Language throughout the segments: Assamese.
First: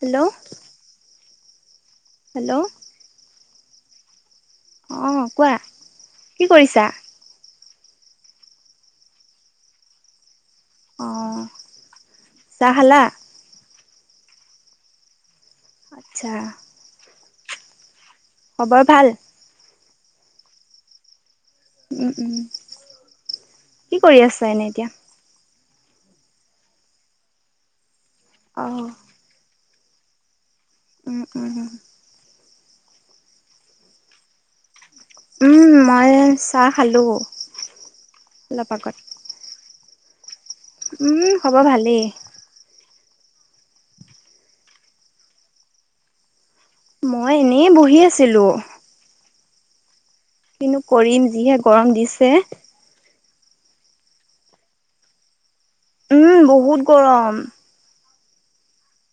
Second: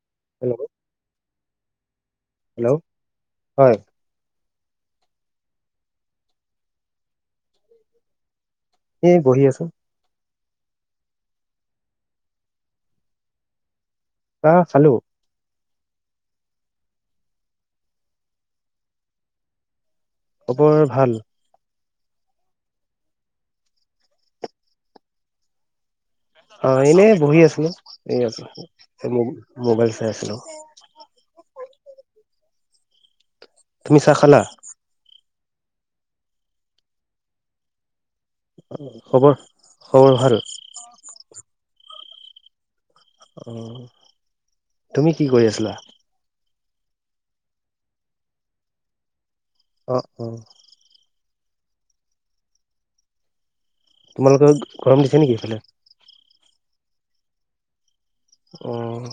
হেল্ল' হেল্ল' হয় অ কোৱা কি কৰিছা এ বহি আছো অ চাহ খালা আহ চালো আচ্ছা হ'বৰ ভাল খবৰ ভাল উম উম কি কৰি আছা এনেই এতিয়া অ এনেই বহি আছিলোয় অঁ মগল চাই আছিলো [inaudible] তুমি চাহ খালা মই চাহ খালোঁ অলপ খবৰ খবৰ ভাৰ উম হ'ব ভালেই অ তুমি কি কৰি আছিলা মই এনেই বহি আছিলো অ অ কিন্তু কৰিম যিহে গৰম দিছে তোমালোকে গৰম দিছে নেকি এইফালে উম বহুত গৰম আহ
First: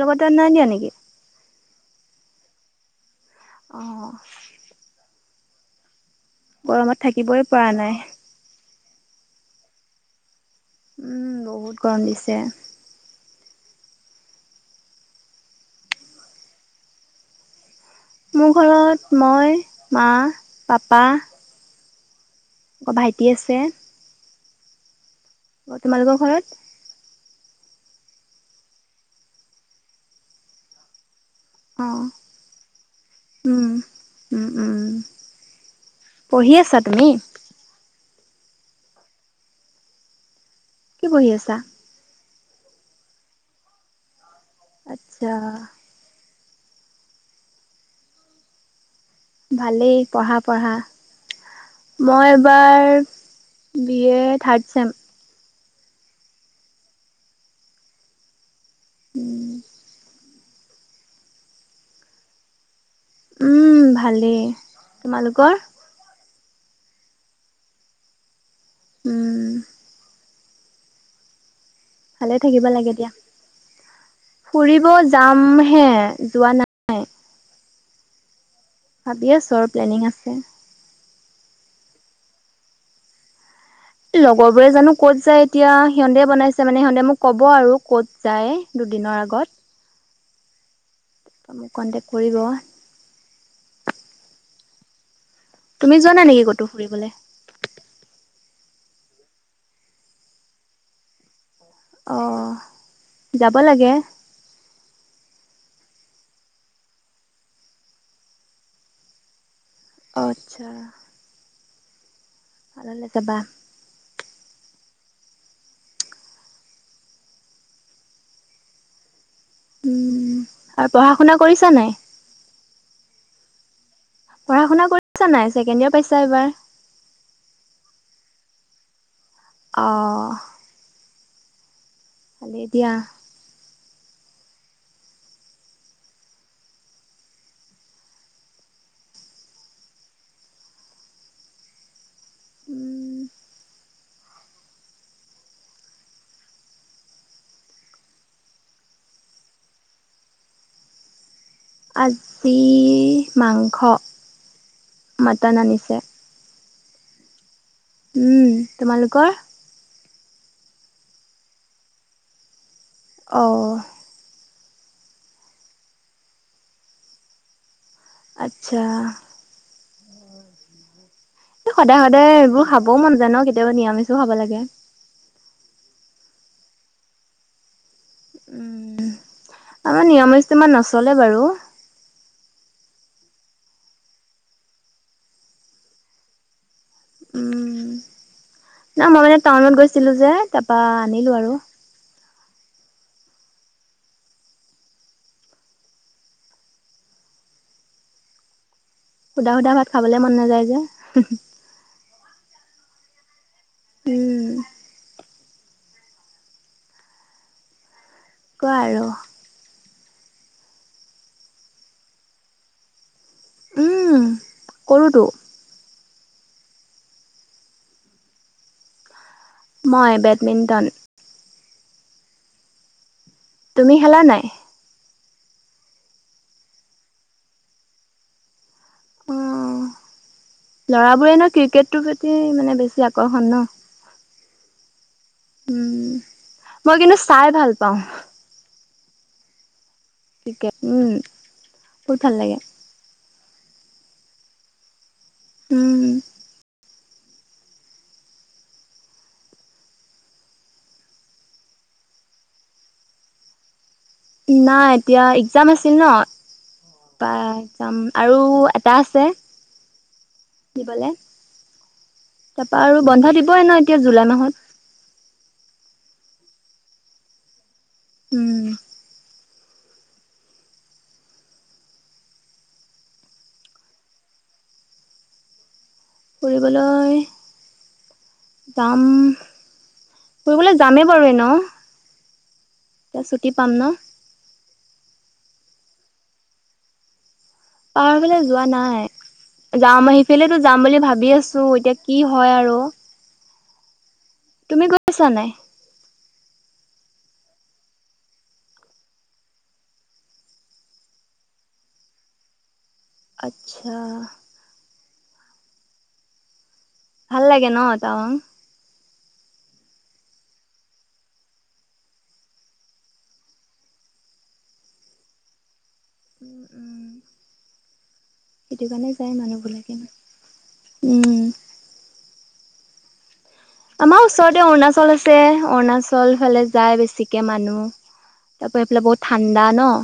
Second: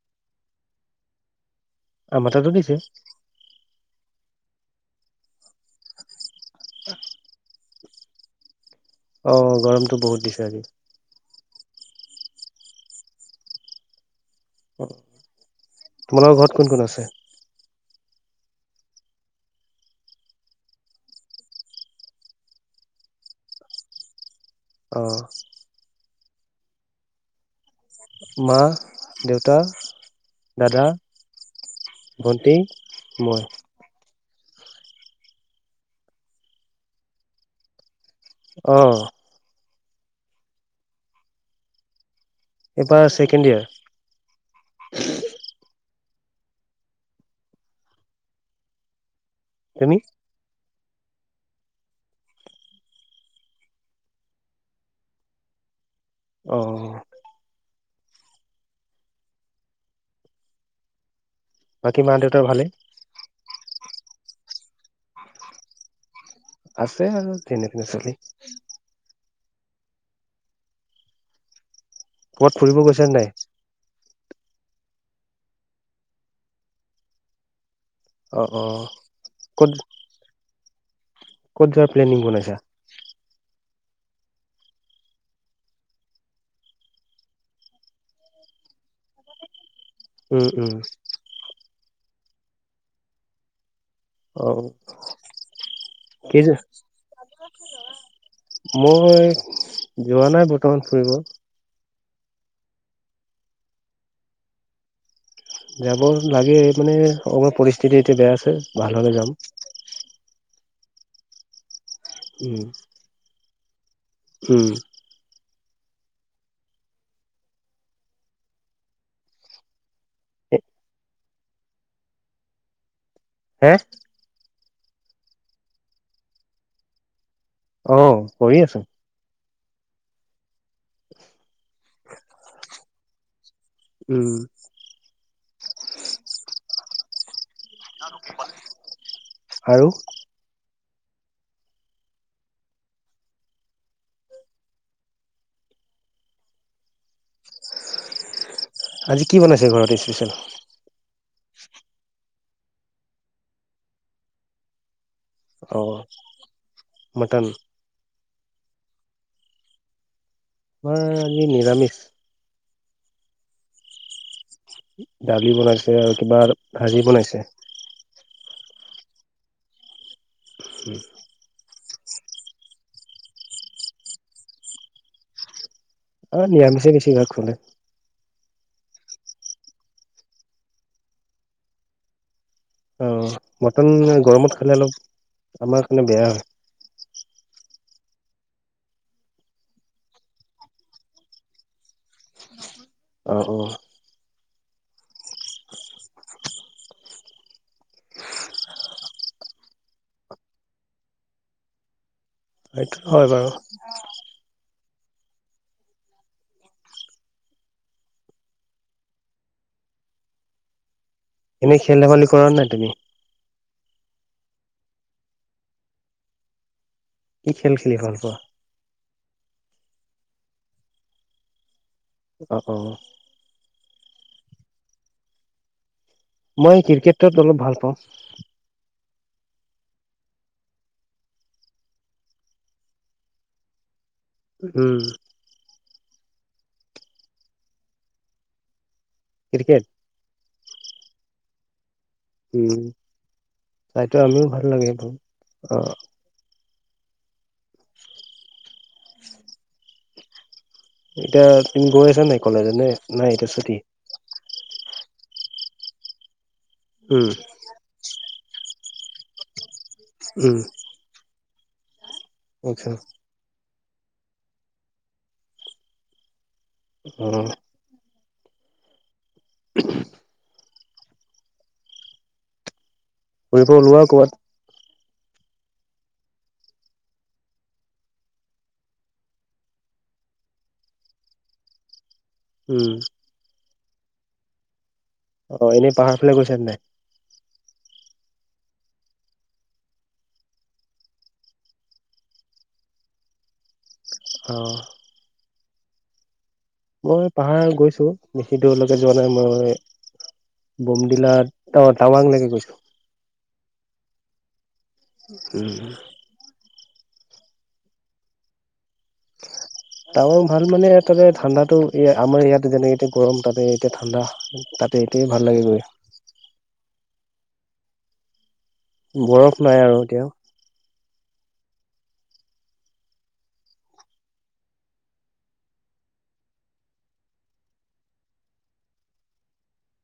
লগত নাই দিয়া নেকি? আ মাথাটো দিছে। আহ, গৰমত থাকিবই পৰা নাই অ গৰমতো বহুত দিছে আজি উম বহুত গৰম দিছে। তোমালোকৰ ঘৰত কোন কোন আছে? মোৰ ঘৰত মই মা পাপা আ ভাইটি আছে অ, অ তোমালোকৰ ঘৰত মা দেউতা দাদা। অ ভণ্টি মই, উম পঢ়ি আছা তুমি? আহ। কি বহি আছা? ইপ চেকেণ্ড ইয়াৰ, আচ্ছা। ভালেই তুমি পঢ়া পঢ়া, মই এইবাৰ বি এ থাৰ্ড ছেম। অ। উম। বাকী মা দেউতাৰ ভালে? উম ভালেই। তোমালোকৰ? আছে আৰু তেনেকেই চলি। উম। ভালে ক'ৰবাত থাকিব ফুৰিব লাগে গৈছা দিয়া। নাই ফুৰিব, যাম হে যোৱা নাই। অ অ, ভাবি আছো আৰু ক'ত প্লেনিং আছে ক'ত যোৱাৰ প্লেনিং বনাইছা? লগৰ বোৰে জানো ক'ত যায় এতিয়া, সিহতে বনাইছে মানে সিহঁতে মোক ক'ব আৰু ক'ত যায়। দিনৰ আগত। উম উম। তাৰ মোক কণ্টেক্ট কৰিব। অ। তুমি যোৱানাই কি নেকি ক'তো ফুৰিবলে। মই যোৱা নাই বৰ্তমান ফুৰিব। অ, যাব লাগে। যাব লাগে মানে অকমান পৰিস্থিতি এতিয়া বেয়া আছে, ভাল হলে যাম। আতচ্ছা। উম উম। উম। আৰু পঢ়া শুনা কৰিছা নাই? হে? পঢ়া শুনা কৰিছা নাই? ছেকেণ্ড ইয়ৰ পাইছা এইবাৰ। অ কৰি আছো। অহ। ভালে দিয়া, উম। আৰু? উম। আজি কি বনাইছে ঘৰত স্পেচিয়েল? আজি মাংস, মটন অ আনিছে। মটন? উম। তোমালোকৰ? আজি নিৰামিষ। অঁ। দালি বনাইছে আৰু কিবা ভাজি বনাইছে। আতচ্ছা। হয়। সদায় সদায় এইবোৰ খাবও মন জা ই ন, কেতিয়াবা নিৰামিছেও খাব লাগে। অ নিৰামিছে বেছি ভাগ। [unintelligible] উম। আমাৰ নিৰামিছটো ইমান নচলে বাৰু। অ, মটন গৰমত খালে অলপ আমাৰ কাৰণে বেয়া। উম, ন মই মানে টাউনত গৈছিলো যে, তাপা আনিলো আৰু। অ অ। সুধা সুধা ভাত খাবলে মন নাযায় যে। সেইটো হয় বাৰু। উম। কোৱা আৰু। এনেই খেল ধেমালি কৰা নাই তুমি? উম কৰোতো কি খেল খেলি ভাল পোৱা? মই বেডমিণ্টন। অ অ তুমি খেলা নাই? মই ক্ৰিকেটত অলপ ভাল পাওঁ। অ লৰাবোৰেনো ক্ৰিকেটৰ প্ৰতি মানে বেছি আকৰ্ষণ ন উম উম মই কিন্তু চাই ভাল পাওঁ। ক্ৰিকেট ক্ৰিকেট উম বহুত ভাল লাগে। তাইতো আমিও ভাল লাগে মো উম [inaudible] এতিয়া তুমি গৈ আছা নাই কলেজলে নাই এতিয়া ছুটি নাই এতিয়া এক্সম আছিল ন উম পা এক্সাম আৰু এটা আছে উম দিবলে। তাপা আচ্ছা আৰু বন্ধ দিবইে ন এতিয়া জুলাই মাহত উম উম উম ফুৰিব ওলোৱা কবাত ফুৰিবলৈ যাম ফুৰিবলে যামেই বাৰু এনেও উম এতিয়া ছুটি পাম ন অ এনেই পাহাৰ ফালে গৈছা নাই? পাহাৰ ফালে যোৱা নাই। যাম আহিফালো যাম বুলি ভাবি আছো এতিয়া কি হয় আৰু অ তুমি গৈ আছা নাই? মই পাহাৰ গৈছো বেছি দূৰলৈকে যোৱা নাই মই বমডিলাত অ টাৱাং লকে গৈছো আচ্ছা উম ভাল লাগে ন তাৱং [inaudible] টাৱাং ভাল মানে তাতে ঠাণ্ডাতো আমাৰ ইয়াত যেনেক এতিয়া গৰম তাতে এতিয়া ঠাণ্ডা যে সেইটোৱে ভাল লাগে মোৰ। উম উম সেইটো কাৰণে যায় বৰফ নাই মানুহবিলাকে। আৰু এতিয়া উম আমাৰ ওচৰতে অৰুণাচল আছে অৰুণাচল ফালে যায়। বেছিকে মানুহ তাপা সেইফালে বহুত ঠাণ্ডা ন?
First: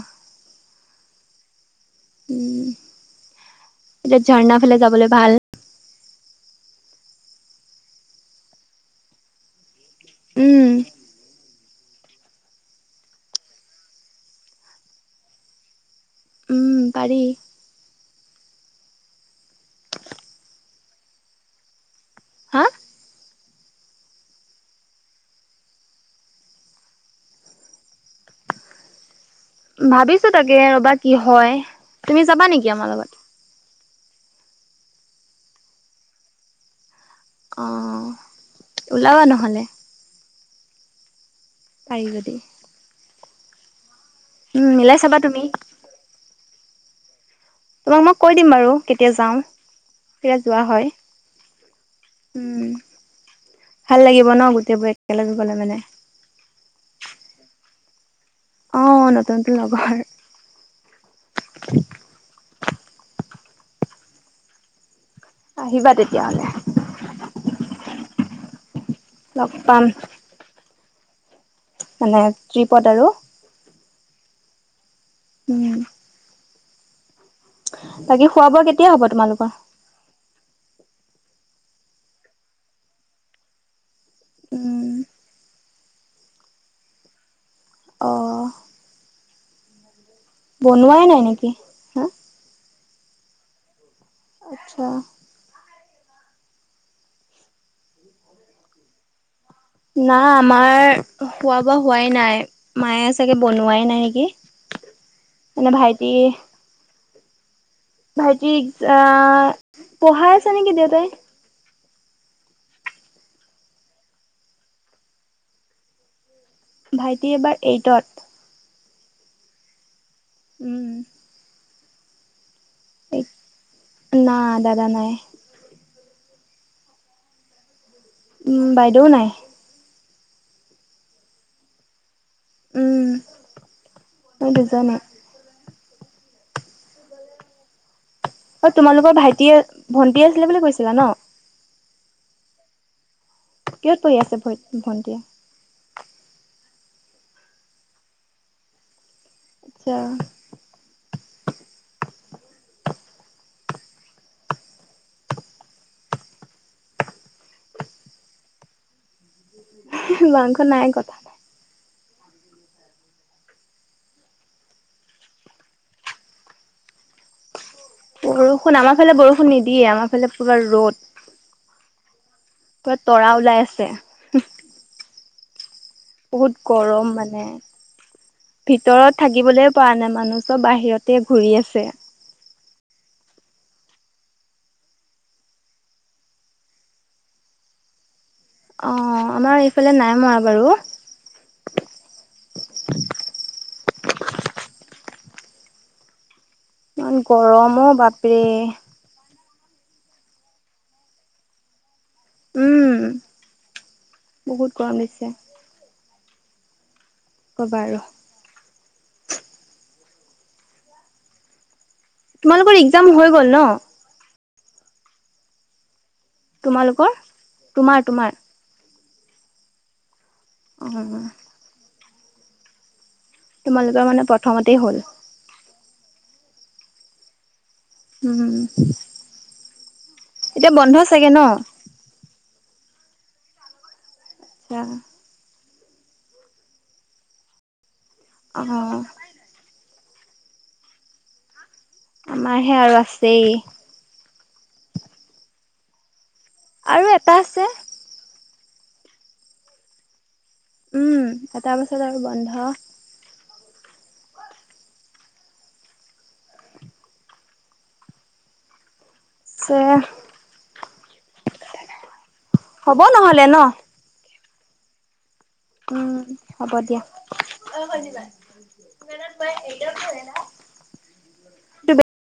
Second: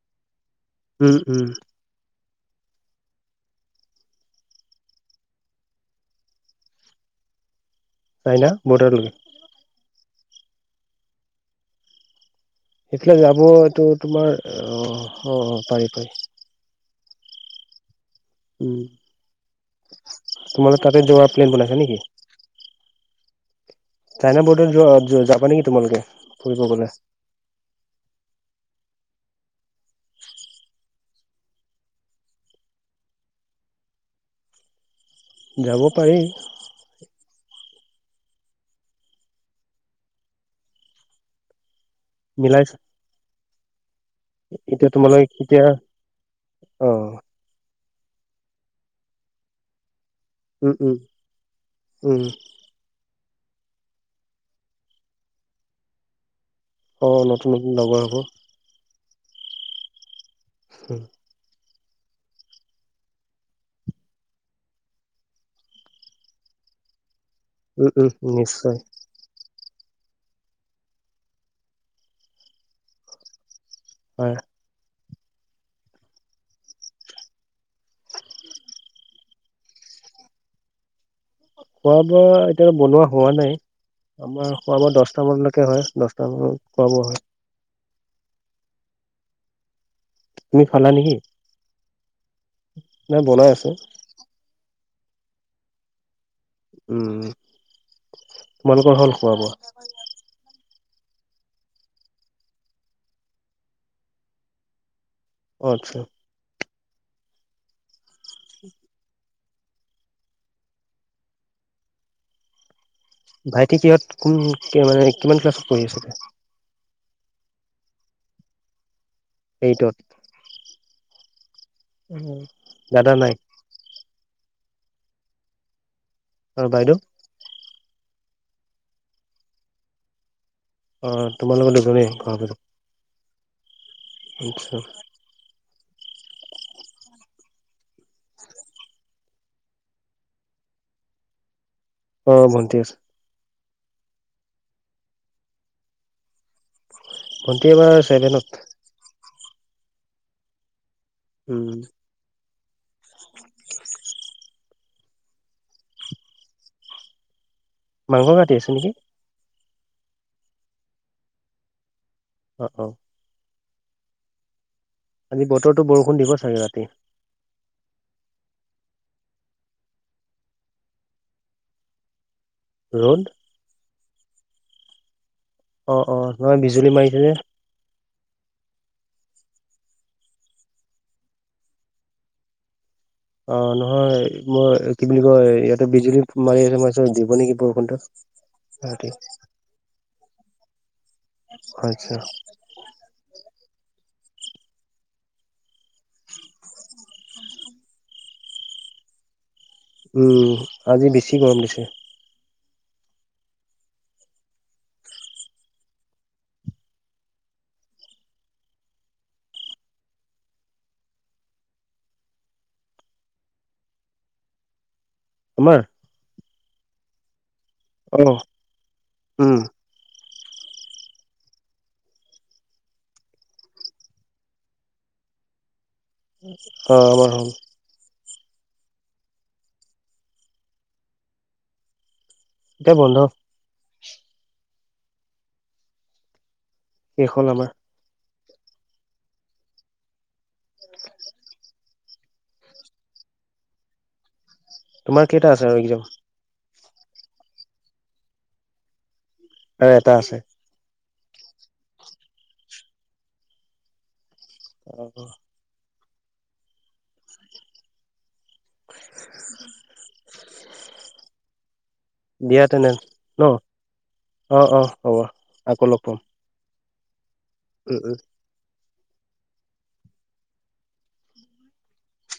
উম উম উম এতিয়া ঝাৰনা ফালে যাবলে ভাল চাইনা বৰৰ্ডাৰ লগে উম সেইফালে যাব এইটো তোমাৰ অ সহ পাৰি পাৰি উম পাৰি উম তোমালোক তাতে যোৱাৰ প্লেন বনাইছা নেকি? হা চাইনা বৰ্ডাৰ যোৱা যাবা নেকি তোমালোকে ফুৰিব গলে [inaudible] ভাবিছো তাকে ৰ'বা কি হয় তুমি যাবা নেকি আমাৰ লগত যাব পাৰি অ ওলাবা নহ'লে পাৰি যদি মিলাই উম এতিয়া মিলাই চাবা তোমালোক তুমি কেতিয়া অ তোমাক মই কৈ দিম বাৰু কেতিয়া যাওঁ কেতিয়া যোৱা উম হয় উম উম ভাল লাগিব ন গোটেইবোৰ একেলগে গলে মানে অ নতুন নতুন লগৰ হ'ব অ নতুন নতুন লগৰ হ [inaudible] আহিবা তেতিয়াহলে উম উম উম নিশ্চয় লগ পাম মানে ট্ৰিপত আৰু হয় উম বাকী খোৱা বোৱা কেতিয়া হ'ব তোমালোকৰ খোৱা বোৱা এতিয়া বনোৱা হোৱা নাই আমাৰ খোৱা উম বোৱা দছটা মানলৈকে কে হয় দছটা মানত খোৱা বোৱা হয় অঁ তুমি খালা বনোৱাই নাই নেকি হা নাই বনাই আছো আচ্ছা উম তোমালোকৰ হল খোৱা বোৱা হোৱা বা হোৱাই নাই মায়ে চাগে বনোৱাই নাই নেকি অ মানে আচ্ছা ভাইটি ভাইটি আ পঢ়াই আছে নেকি দেউতাই ভাইটি কিহঁত কোন কে মানে কিমান ক্লাছত পঢ়ি আছে ভাইটি এবাৰ এইটত এইটত উম উম এইট না দাদা নাই আৰু বাইদেউ উ বাইদেউ নাই অ তোমালোক ফুৰাব যাম উম [unintelligible] অ তোমালোকৰ ভাইটিয়ে ভন্টি আছিলে বুলি কৈছিলা ন অ ভণ্টি আছে কিহত পঢ়ি আছে ভ ভণ্টিয়ে ভণ্টি এবাৰ ছেভেনত আচ্ছা উম মাংস কাটি আছে নেকি মাংস নাই কতা অ অ আজি বতৰটো বৰষুণ দিব চাগে ৰাতি বৰষুণ আমাৰ ফালে বৰষুণ নিদিয়ে আমাৰ ফালে পোৰা ৰ'দ পোৰা ৰ'দ তৰা ওলাই আছে অ অ বহুত নহয় বিজুলী গৰম মাৰিছে যে মানে ভিতৰত থাকি থাকিবলৈ পৰা নাই মানুহ চব বাহিৰতে ঘুৰি আছে অ নহয় মই কি বুলি কয় ইয়াতে বিজুলী মাৰি আছে মই ভাবিছো দিব নেকি বৰষুণটো অ ৰাতি আমাৰ এইফালে নাই মৰা বাৰু আচ্ছা [unintelligible] ইমান গৰমো বাপৰে উম আজি বেছি গৰম দিছে উম বহুত গৰম দিছে কি ক'বা আৰু তোমালোকৰ এক্জাম হৈ গ'ল ন আমাৰ তোমালোকৰ তোমাৰ অ তোমাৰ উম অ তোমালোকৰ মানে প্ৰথমতেই হ'ল আমাৰ হ'ল উম এতিয়া বন্ধ চাগে ন এতিয়া বন্ধ আচ্ছা শেষ হ'ল আমাৰ অঁ [unintelligible] আমাৰহে আৰু আছেই তোমাৰ কেইটা আছে আৰু এক্জাম আৰু এটা আছে আৰু এটা আছে উম এটাৰ পাছত আৰু বন্ধ [unintelligible] [unintelligible] দিয়া তেনে হ'ব ন নহ'লে অ অ হ'ব। আকৌ লগ উম পাম হ'ব দিয়া। উম উম [unintelligible]